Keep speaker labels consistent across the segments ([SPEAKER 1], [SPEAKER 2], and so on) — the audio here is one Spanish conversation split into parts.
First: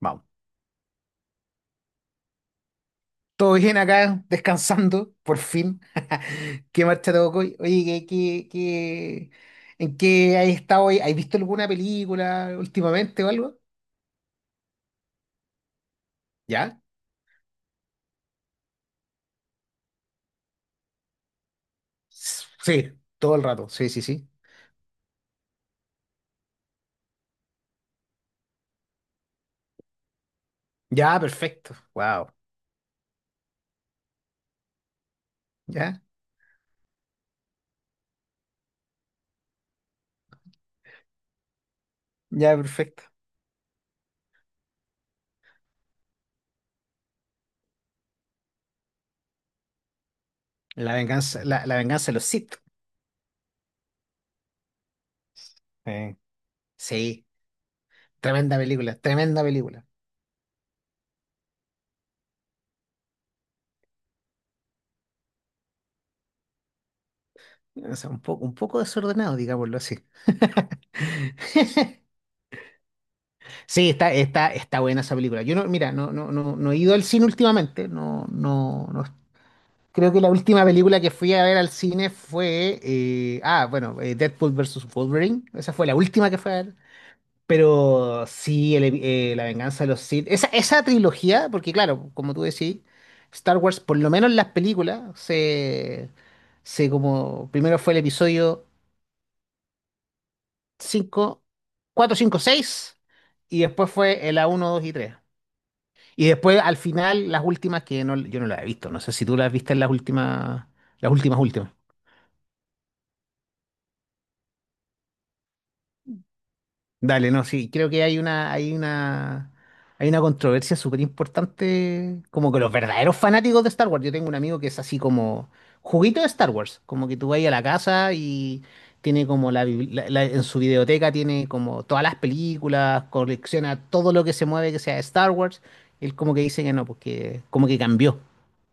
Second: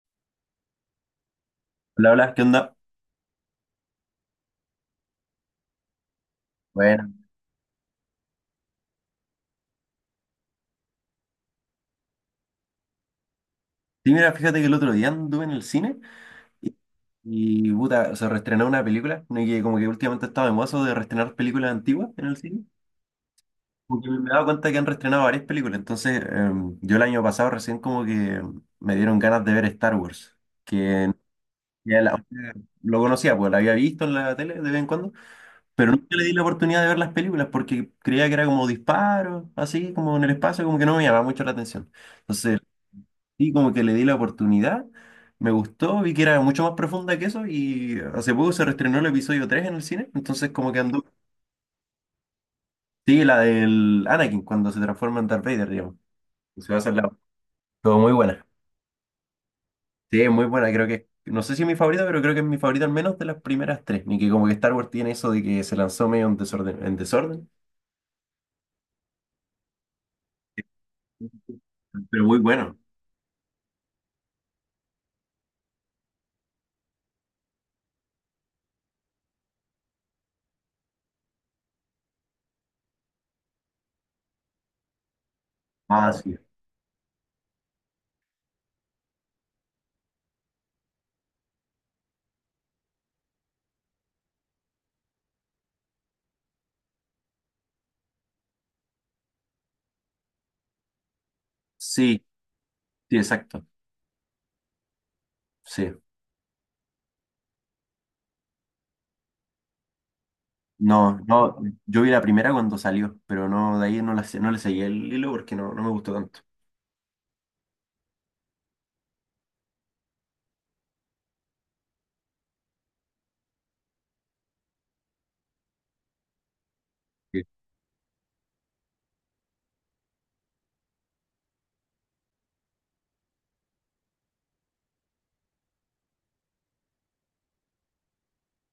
[SPEAKER 1] Vamos.
[SPEAKER 2] Hola, hola, ¿qué onda?
[SPEAKER 1] Todo bien acá, descansando, por fin. ¿Qué
[SPEAKER 2] Bueno,
[SPEAKER 1] marcha te tocó hoy? Oye, ¿en qué has estado hoy? ¿Has visto alguna película últimamente o algo?
[SPEAKER 2] sí, mira, fíjate que el otro día anduve en el cine y,
[SPEAKER 1] ¿Ya?
[SPEAKER 2] puta, se reestrenó una película, ¿no? Y que como que últimamente estaba de mozo de reestrenar películas antiguas en el
[SPEAKER 1] S-
[SPEAKER 2] cine.
[SPEAKER 1] Sí, todo el rato. Sí, sí,
[SPEAKER 2] Porque
[SPEAKER 1] sí.
[SPEAKER 2] me he dado cuenta que han reestrenado varias películas, entonces yo el año pasado recién como que me dieron ganas de ver Star Wars, que
[SPEAKER 1] Ya, perfecto.
[SPEAKER 2] ya la-
[SPEAKER 1] Wow.
[SPEAKER 2] lo conocía, pues la había visto en la tele de vez en cuando, pero
[SPEAKER 1] Ya,
[SPEAKER 2] nunca le di la oportunidad de ver las películas porque creía que era como disparos, así como en el espacio, como que no me llamaba mucho la atención.
[SPEAKER 1] ya,
[SPEAKER 2] Entonces
[SPEAKER 1] perfecto.
[SPEAKER 2] y como que le di la oportunidad, me gustó, vi que era mucho más profunda que eso y hace poco se reestrenó el episodio 3 en el cine, entonces como que
[SPEAKER 1] La
[SPEAKER 2] andó.
[SPEAKER 1] venganza, la, la venganza de los Sith.
[SPEAKER 2] Sí, la del Anakin cuando se transforma en Darth Vader, digamos.
[SPEAKER 1] Eh,
[SPEAKER 2] Se va a el la
[SPEAKER 1] Sí,
[SPEAKER 2] todo muy buena.
[SPEAKER 1] tremenda película, tremenda película.
[SPEAKER 2] Sí, es muy buena, creo que no sé si es mi favorita, pero creo que es mi favorita al menos de las primeras 3. Ni que como que Star Wars tiene eso de que se lanzó medio en desorden,
[SPEAKER 1] O sea, un poco desordenado, digámoslo así.
[SPEAKER 2] pero muy bueno.
[SPEAKER 1] Sí, está buena esa película. Yo no, mira, no he ido al cine últimamente. No, no, no. Creo que la última película que fui a ver al cine fue, bueno, Deadpool versus Wolverine. Esa fue la
[SPEAKER 2] Ah,
[SPEAKER 1] última
[SPEAKER 2] sí.
[SPEAKER 1] que fui a ver. Pero sí, La Venganza de los Sith. Esa trilogía, porque claro, como tú decís, Star Wars, por lo menos en las películas, se como, primero fue el episodio 5, 4,
[SPEAKER 2] Sí,
[SPEAKER 1] 5, 6,
[SPEAKER 2] sí,
[SPEAKER 1] y
[SPEAKER 2] exacto.
[SPEAKER 1] después fue el a uno, 2 y 3.
[SPEAKER 2] Sí.
[SPEAKER 1] Y después, al final, las últimas que no, yo no las he visto. No sé si tú las viste en las últimas,
[SPEAKER 2] No, no,
[SPEAKER 1] últimas.
[SPEAKER 2] yo vi la primera cuando salió, pero no, de ahí no la, no le seguí el hilo porque no, no me gustó tanto.
[SPEAKER 1] Dale, no, sí, creo que hay una controversia súper importante, como que los verdaderos fanáticos de Star Wars. Yo tengo un amigo que es así como juguito de Star Wars, como que tú vas
[SPEAKER 2] Sí.
[SPEAKER 1] a la casa y tiene como la, bibli- la- la- en su videoteca tiene como todas las películas, colecciona todo lo que se mueve que sea de Star Wars. Él como que dice que no, porque como que cambió,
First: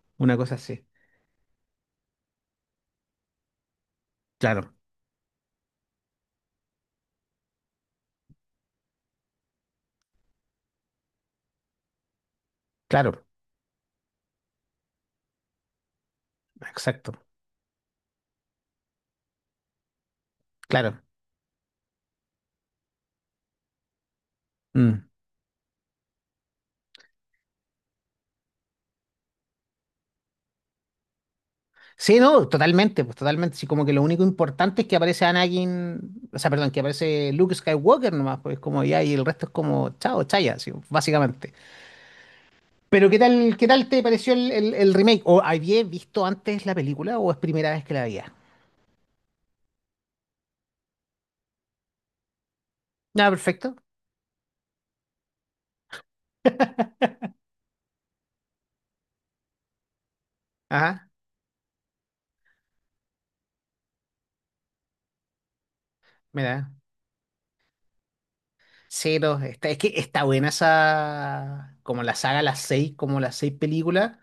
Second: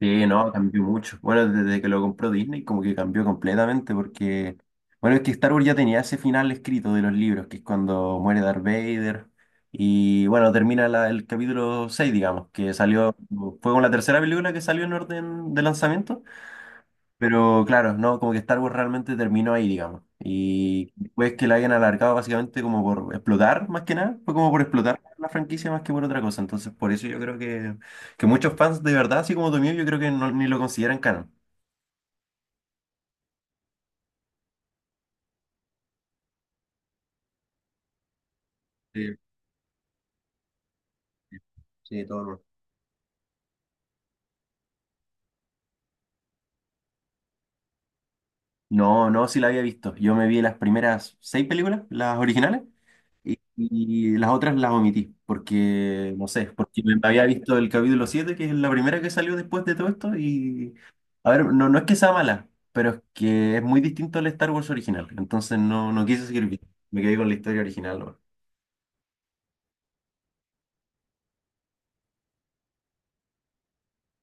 [SPEAKER 2] Sí,
[SPEAKER 1] una
[SPEAKER 2] no,
[SPEAKER 1] cosa así.
[SPEAKER 2] cambió mucho. Bueno, desde que lo compró Disney como que cambió completamente porque,
[SPEAKER 1] Claro,
[SPEAKER 2] bueno, es que Star Wars ya tenía ese final escrito de los libros, que es cuando muere Darth Vader y, bueno, termina el capítulo 6, digamos, que salió,
[SPEAKER 1] claro,
[SPEAKER 2] fue con la tercera película que salió en orden de lanzamiento.
[SPEAKER 1] exacto.
[SPEAKER 2] Pero claro, no, como que Star Wars realmente terminó ahí, digamos. Y
[SPEAKER 1] Claro.
[SPEAKER 2] después que la hayan alargado básicamente como por explotar, más que nada, fue como por explotar
[SPEAKER 1] Mm.
[SPEAKER 2] la franquicia más que por otra cosa. Entonces, por eso yo creo que muchos fans de verdad, así como tú mío, yo creo que ni lo consideran canon.
[SPEAKER 1] Sí, no, totalmente, pues totalmente. Sí, como que lo único importante es que aparece Anakin, o sea, perdón, que aparece Luke Skywalker nomás, pues como ya, y
[SPEAKER 2] Sí,
[SPEAKER 1] el resto es como, chao, chaya, así,
[SPEAKER 2] sí,
[SPEAKER 1] básicamente.
[SPEAKER 2] sí, todo mal.
[SPEAKER 1] Pero ¿qué tal te pareció el remake? ¿O habías visto antes la película o es primera vez que la veías?
[SPEAKER 2] No, no, sí la había visto. Yo me vi las primeras 6 películas, las originales,
[SPEAKER 1] Ah,
[SPEAKER 2] Y,
[SPEAKER 1] perfecto.
[SPEAKER 2] y las otras las omití, porque, no sé, porque me había visto el capítulo 7 que es la primera que salió después de todo esto, y,
[SPEAKER 1] Ajá,
[SPEAKER 2] a ver, no, no es que sea mala, pero es que es muy distinto al Star Wars original, entonces no, no quise seguir viendo,
[SPEAKER 1] mira.
[SPEAKER 2] me quedé con la historia original. ¿No?
[SPEAKER 1] Sí, no, es que está buena esa, como la saga, las seis, como las seis películas.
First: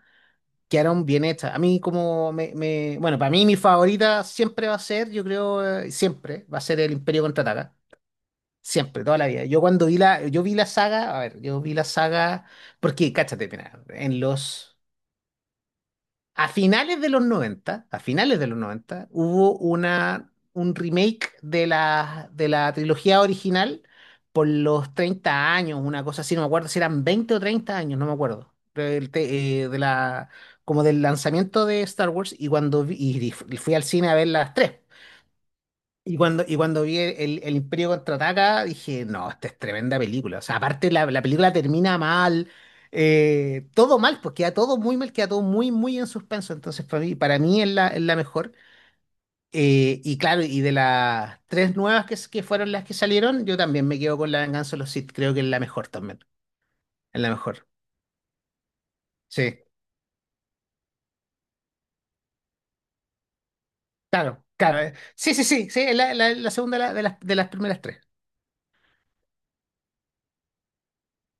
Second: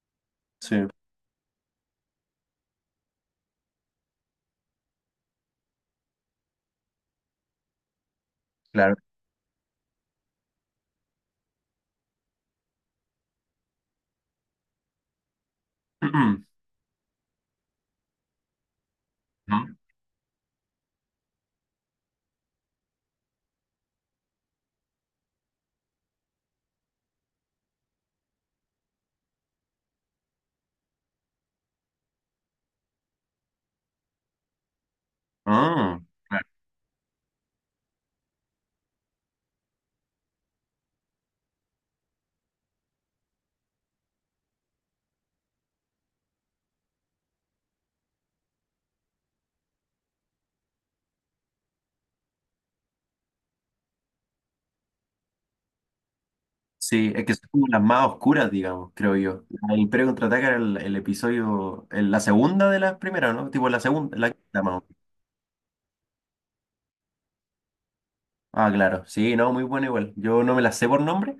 [SPEAKER 2] Sí,
[SPEAKER 1] Quedaron bien hechas. A mí como bueno, para mí mi favorita siempre va a ser, yo creo, siempre, va a ser el Imperio Contraataca.
[SPEAKER 2] claro.
[SPEAKER 1] Siempre, toda la vida. Yo cuando vi la, yo vi la saga, a ver, yo vi la saga, porque, cáchate, mira, en los
[SPEAKER 2] ¿No?
[SPEAKER 1] a finales de los 90, a finales de los 90, hubo un remake de la trilogía original por los 30 años, una cosa así, no me acuerdo si eran 20 o 30 años, no me acuerdo. Del te- de la, como del lanzamiento de Star Wars y y fui al cine a ver las tres.
[SPEAKER 2] Ah, claro.
[SPEAKER 1] Y cuando vi el Imperio Contraataca, dije, no, esta es tremenda película. O sea, aparte la película termina mal, todo mal, pues queda todo muy mal, queda todo muy, muy en suspenso. Entonces, para mí es la mejor. Y claro, y de las tres nuevas que fueron las que salieron, yo también me quedo con La Venganza de los Sith. Creo que es la mejor también.
[SPEAKER 2] Sí,
[SPEAKER 1] Es
[SPEAKER 2] es
[SPEAKER 1] la
[SPEAKER 2] que son como
[SPEAKER 1] mejor.
[SPEAKER 2] las más oscuras, digamos, creo yo.
[SPEAKER 1] Sí,
[SPEAKER 2] El Imperio Contraataca era el episodio, la segunda de las primeras, ¿no? Tipo la segunda, la
[SPEAKER 1] claro,
[SPEAKER 2] quinta
[SPEAKER 1] claro.
[SPEAKER 2] más o...
[SPEAKER 1] Sí, sí, sí, sí, es la segunda de las primeras tres.
[SPEAKER 2] Ah, claro, sí, no, muy bueno igual. Yo no me la sé por nombre,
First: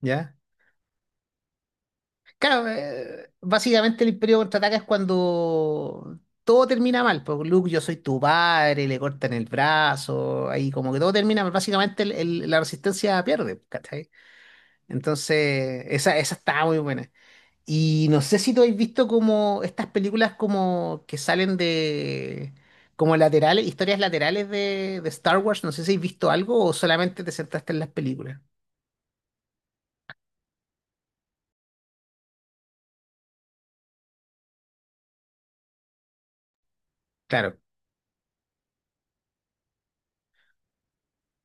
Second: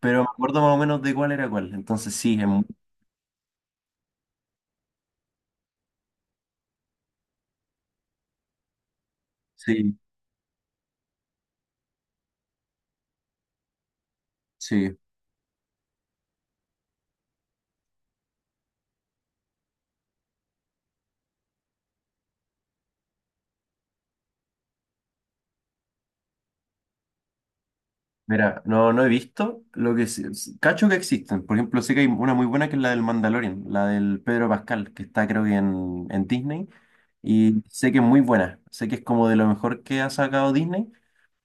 [SPEAKER 2] pero me
[SPEAKER 1] ¿Ya?
[SPEAKER 2] acuerdo más o menos de cuál era cuál. Entonces sí,
[SPEAKER 1] Claro, básicamente el Imperio Contraataca es cuando todo termina mal. Porque Luke, yo soy tu padre, le cortan el
[SPEAKER 2] sí,
[SPEAKER 1] brazo, ahí como que todo termina mal. Básicamente la resistencia pierde, ¿cachai?
[SPEAKER 2] sí.
[SPEAKER 1] Entonces, esa está muy buena. Y no sé si tú habéis visto como estas películas como que salen de como laterales, historias laterales de Star Wars. No sé si habéis visto algo o solamente te sentaste en las películas.
[SPEAKER 2] Mira, no, no he visto lo que cacho que existen. Por ejemplo, sé que hay una muy buena que es la del Mandalorian, la del Pedro Pascal, que está creo que en Disney.
[SPEAKER 1] Claro.
[SPEAKER 2] Y sé que es muy buena. Sé que es como de lo mejor que ha sacado Disney,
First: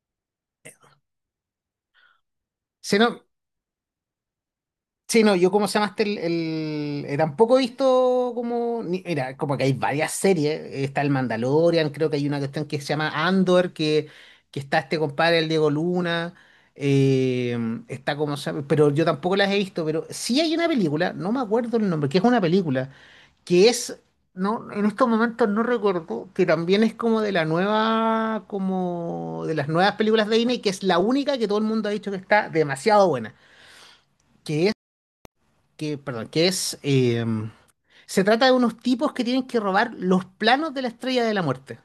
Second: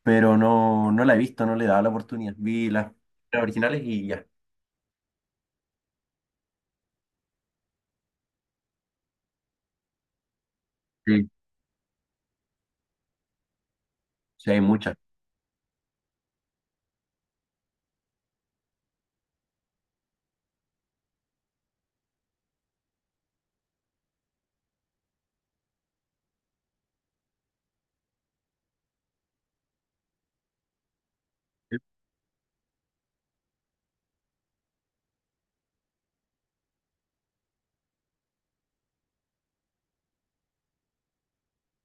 [SPEAKER 2] pero no, no la he visto, no le he dado la oportunidad. Vi
[SPEAKER 1] Sí, no,
[SPEAKER 2] las originales y ya.
[SPEAKER 1] sí, no, yo como se llamaste tampoco he visto como, mira, como que hay varias series, está el
[SPEAKER 2] Sí,
[SPEAKER 1] Mandalorian, creo que hay una cuestión que se llama Andor, que,
[SPEAKER 2] sí,
[SPEAKER 1] que
[SPEAKER 2] hay
[SPEAKER 1] está
[SPEAKER 2] muchas.
[SPEAKER 1] este compadre, el Diego Luna, eh, está como, pero yo tampoco las he visto, pero sí hay una película, no me acuerdo el nombre, que es una película, que es, no, en estos momentos no recuerdo, que también es como de la nueva, como de las nuevas películas de Disney, que es la única que todo el mundo ha dicho que está demasiado buena que que, perdón, que es, se trata de unos tipos que tienen que robar los planos de la Estrella de la Muerte.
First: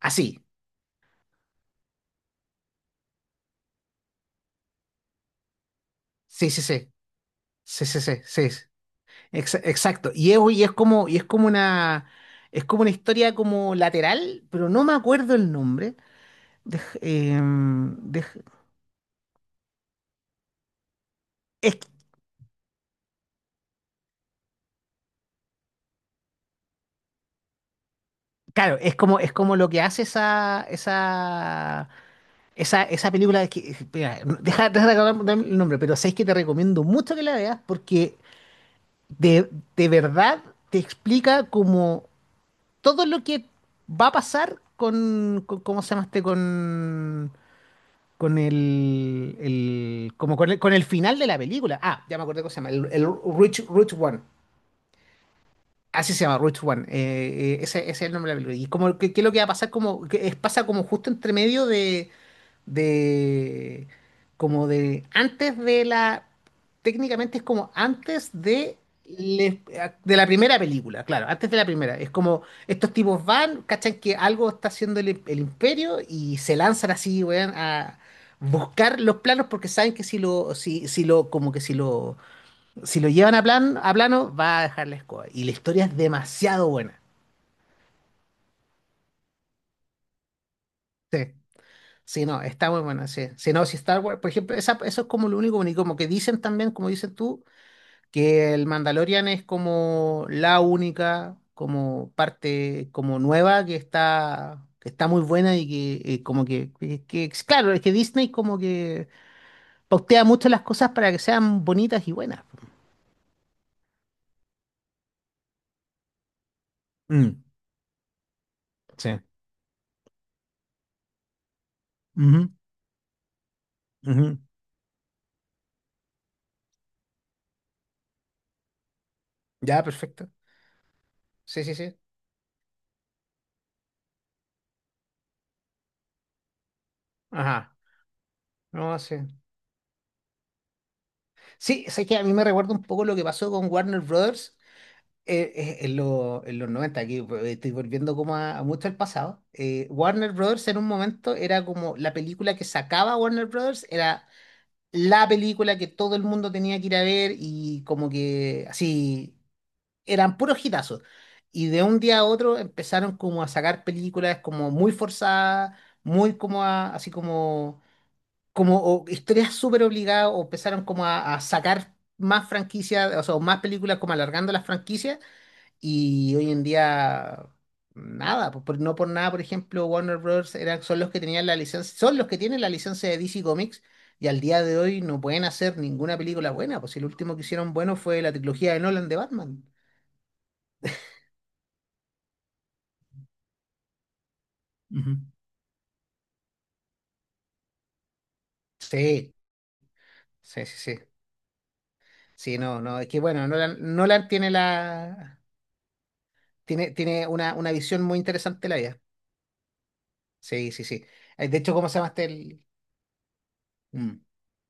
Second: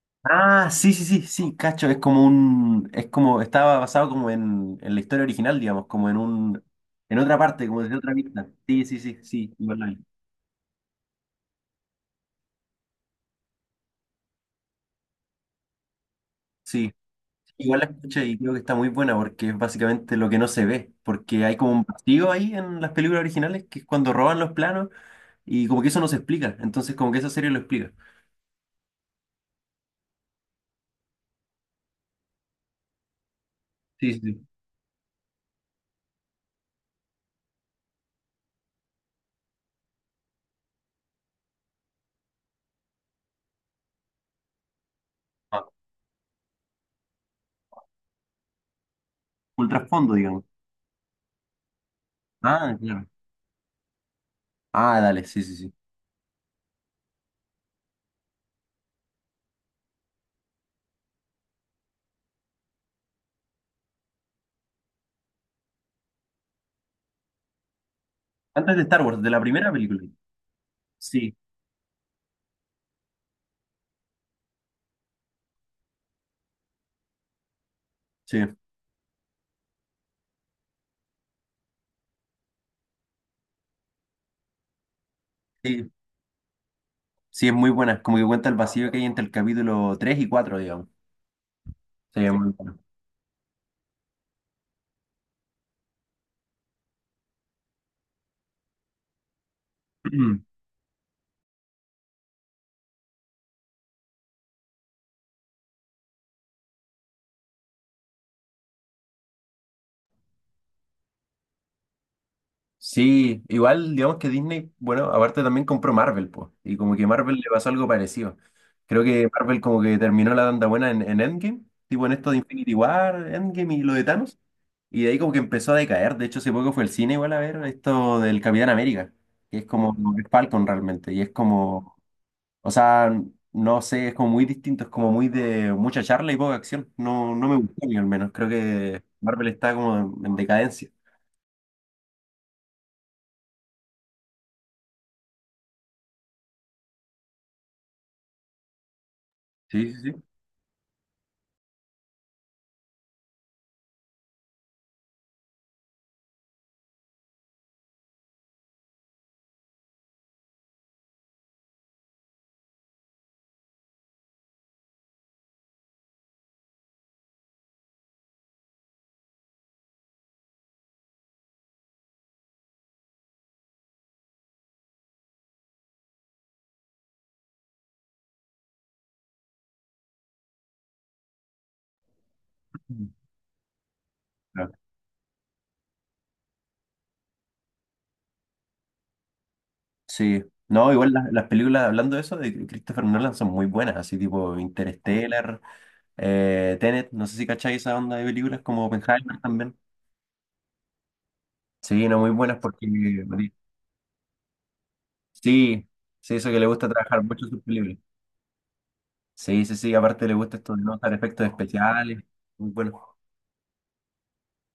[SPEAKER 1] Así.
[SPEAKER 2] Ah, sí, sí, sí, sí, cacho, es como un, es como, estaba basado como en la historia original, digamos, como en
[SPEAKER 1] Sí, sí,
[SPEAKER 2] un,
[SPEAKER 1] sí.
[SPEAKER 2] en otra parte, como
[SPEAKER 1] Sí,
[SPEAKER 2] desde
[SPEAKER 1] sí,
[SPEAKER 2] otra
[SPEAKER 1] sí,
[SPEAKER 2] vista.
[SPEAKER 1] sí.
[SPEAKER 2] Sí, sí, sí, sí,
[SPEAKER 1] Ex-
[SPEAKER 2] igual la vi.
[SPEAKER 1] exacto. Es como una historia como lateral, pero no me acuerdo el nombre.
[SPEAKER 2] Sí,
[SPEAKER 1] Dej-
[SPEAKER 2] igual la
[SPEAKER 1] em,
[SPEAKER 2] escuché y
[SPEAKER 1] dej-
[SPEAKER 2] creo que está muy buena porque es básicamente lo que no se ve, porque hay como
[SPEAKER 1] es,
[SPEAKER 2] un vacío ahí en las películas originales que es cuando roban los planos y como que eso no se explica, entonces como que esa serie lo explica.
[SPEAKER 1] claro, es como lo que hace esa película. Que,
[SPEAKER 2] Sí,
[SPEAKER 1] mira,
[SPEAKER 2] sí, sí.
[SPEAKER 1] deja, de acordarme el nombre, pero sabéis que te recomiendo mucho que la veas porque de, de verdad te explica como todo lo que va a pasar
[SPEAKER 2] Ah,
[SPEAKER 1] ¿cómo se llama este? Con
[SPEAKER 2] un
[SPEAKER 1] el-
[SPEAKER 2] trasfondo,
[SPEAKER 1] como
[SPEAKER 2] digamos.
[SPEAKER 1] con el final de la película. Ah, ya me acordé cómo se llama,
[SPEAKER 2] Ah,
[SPEAKER 1] el,
[SPEAKER 2] claro.
[SPEAKER 1] el Rich One.
[SPEAKER 2] Ah, dale, sí, sí, sí.
[SPEAKER 1] Así se llama, Rich One. Ese es el nombre de la película. ¿Y como, que qué es lo que va a pasar? Como, pasa como justo entre medio de como de antes de la técnicamente es como antes
[SPEAKER 2] Antes de Star Wars, de la
[SPEAKER 1] le-
[SPEAKER 2] primera película.
[SPEAKER 1] de la primera película, claro,
[SPEAKER 2] Sí,
[SPEAKER 1] antes de la primera. Es como estos tipos van, cachan que algo está haciendo el imperio y se lanzan así, weón, a
[SPEAKER 2] sí.
[SPEAKER 1] buscar los planos porque saben que si lo llevan a plano va a dejar la escoba y la historia
[SPEAKER 2] Sí,
[SPEAKER 1] es demasiado buena.
[SPEAKER 2] sí, es muy buena, como que cuenta el vacío que hay entre el capítulo 3 y 4, digamos.
[SPEAKER 1] Sí.
[SPEAKER 2] Sí,
[SPEAKER 1] Sí,
[SPEAKER 2] es
[SPEAKER 1] no,
[SPEAKER 2] muy
[SPEAKER 1] está
[SPEAKER 2] buena.
[SPEAKER 1] muy buena, sí. Si no, si Star Wars, por ejemplo, eso es como lo único bonito, como que dicen también, como dices tú, que el Mandalorian es como la única, como parte, como nueva, que está muy buena y que, como que, es claro, es que Disney como que pautea mucho las cosas para que sean bonitas y buenas.
[SPEAKER 2] Sí, igual, digamos que Disney, bueno, aparte también compró Marvel, pues, y como que Marvel
[SPEAKER 1] Mm,
[SPEAKER 2] le pasó algo parecido. Creo
[SPEAKER 1] sí.
[SPEAKER 2] que Marvel como que terminó la tanda buena en Endgame, tipo en esto de
[SPEAKER 1] Ujú,
[SPEAKER 2] Infinity War, Endgame y lo de Thanos,
[SPEAKER 1] ujú.
[SPEAKER 2] y de ahí como que empezó a decaer. De hecho, hace poco fue el cine igual a ver esto del Capitán América, que es
[SPEAKER 1] Ya,
[SPEAKER 2] como como que es
[SPEAKER 1] perfecto.
[SPEAKER 2] Falcon realmente, y es
[SPEAKER 1] Sí, sí,
[SPEAKER 2] como...
[SPEAKER 1] sí.
[SPEAKER 2] O sea, no sé, es como muy distinto, es como muy de mucha charla y poca acción. No, no me
[SPEAKER 1] Ajá.
[SPEAKER 2] gustó a mí al menos. Creo
[SPEAKER 1] No,
[SPEAKER 2] que
[SPEAKER 1] sí.
[SPEAKER 2] Marvel está como en decadencia.
[SPEAKER 1] Sí, sé que a mí me recuerda un poco lo que pasó con Warner Brothers en los 90 aquí, estoy volviendo como a mucho al pasado,
[SPEAKER 2] Sí, sí,
[SPEAKER 1] Warner Brothers en un momento era como la película que sacaba Warner Brothers, era la película que todo el mundo tenía que ir a ver y como que así eran puros hitazos. Y de un día a otro empezaron como a sacar películas como muy forzadas, muy como así como, o historias súper obligadas o empezaron como a sacar más franquicias, o sea, más películas como alargando las franquicias. Y hoy en día, nada, pues, no por nada, por ejemplo, Warner Bros. Son los que tenían la licencia, son los que tienen la
[SPEAKER 2] sí.
[SPEAKER 1] licencia de DC Comics y al día
[SPEAKER 2] Claro.
[SPEAKER 1] de hoy no pueden hacer ninguna película buena, pues si el último que hicieron bueno fue la trilogía de Nolan de Batman.
[SPEAKER 2] Sí. No, igual las películas, hablando de eso, de Christopher Nolan son muy buenas, así tipo
[SPEAKER 1] Ujú.
[SPEAKER 2] Interstellar, Tenet, no sé si cacháis esa onda de películas como Oppenheimer
[SPEAKER 1] Sí,
[SPEAKER 2] también.
[SPEAKER 1] sí, sí, sí.
[SPEAKER 2] Sí, no, muy buenas
[SPEAKER 1] Sí, no,
[SPEAKER 2] porque...
[SPEAKER 1] no, es que bueno, Nolan tiene la
[SPEAKER 2] Sí, sí, eso que le gusta
[SPEAKER 1] tiene,
[SPEAKER 2] trabajar
[SPEAKER 1] tiene
[SPEAKER 2] mucho
[SPEAKER 1] una,
[SPEAKER 2] sus
[SPEAKER 1] una
[SPEAKER 2] películas.
[SPEAKER 1] visión muy interesante de la vida.
[SPEAKER 2] Sí, sí, sí, aparte le gusta esto
[SPEAKER 1] Sí,
[SPEAKER 2] de
[SPEAKER 1] sí, sí.
[SPEAKER 2] notar efectos
[SPEAKER 1] De hecho, ¿cómo se llama
[SPEAKER 2] especiales,
[SPEAKER 1] este?
[SPEAKER 2] muy bueno.
[SPEAKER 1] Mm.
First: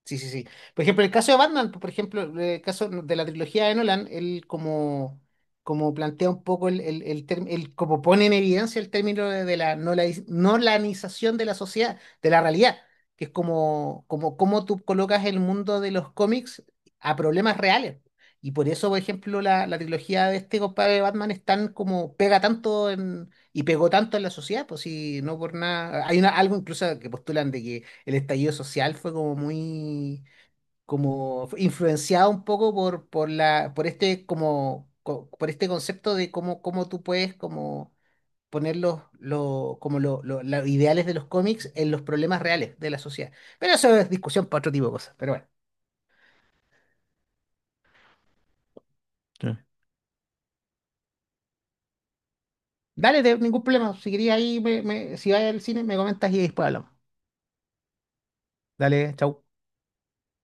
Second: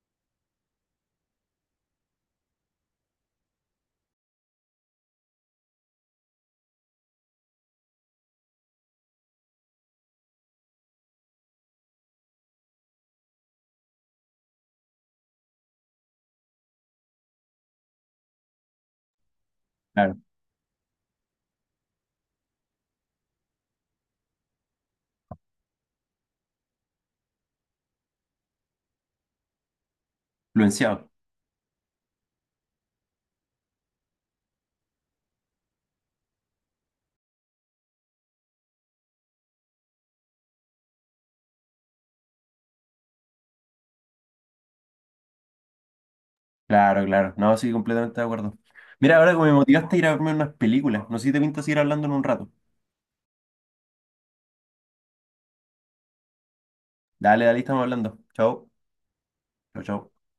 [SPEAKER 1] Sí, sí, sí. Por ejemplo, el caso de Batman, por ejemplo, el caso de la trilogía de Nolan, él como plantea un poco como pone en evidencia el término de la nolanización de la sociedad, de la realidad, que es como tú colocas el mundo de los cómics a problemas reales. Y por eso, por ejemplo, la
[SPEAKER 2] Claro,
[SPEAKER 1] trilogía de este compadre de Batman es tan como y pegó tanto en la sociedad, pues si no por nada. Algo incluso que postulan de que el estallido social
[SPEAKER 2] influenciado.
[SPEAKER 1] como fue influenciado un poco por la, por este, como, co- por este concepto de cómo tú puedes como poner los, lo- como lo- los ideales de los cómics en los problemas reales de la sociedad. Pero eso es discusión para otro tipo de cosas. Pero bueno,
[SPEAKER 2] Claro, claro. No, sí, completamente de acuerdo. Mira, ahora que
[SPEAKER 1] Sí.
[SPEAKER 2] me motivaste a ir a verme unas películas, no sé si te pinta seguir hablando en un rato.
[SPEAKER 1] Dale, ningún problema. Si querías ahí, si vas al cine, me comentas y después hablamos.
[SPEAKER 2] Dale, dale, estamos hablando. Chao.
[SPEAKER 1] Dale, chau.
[SPEAKER 2] Chao, chao.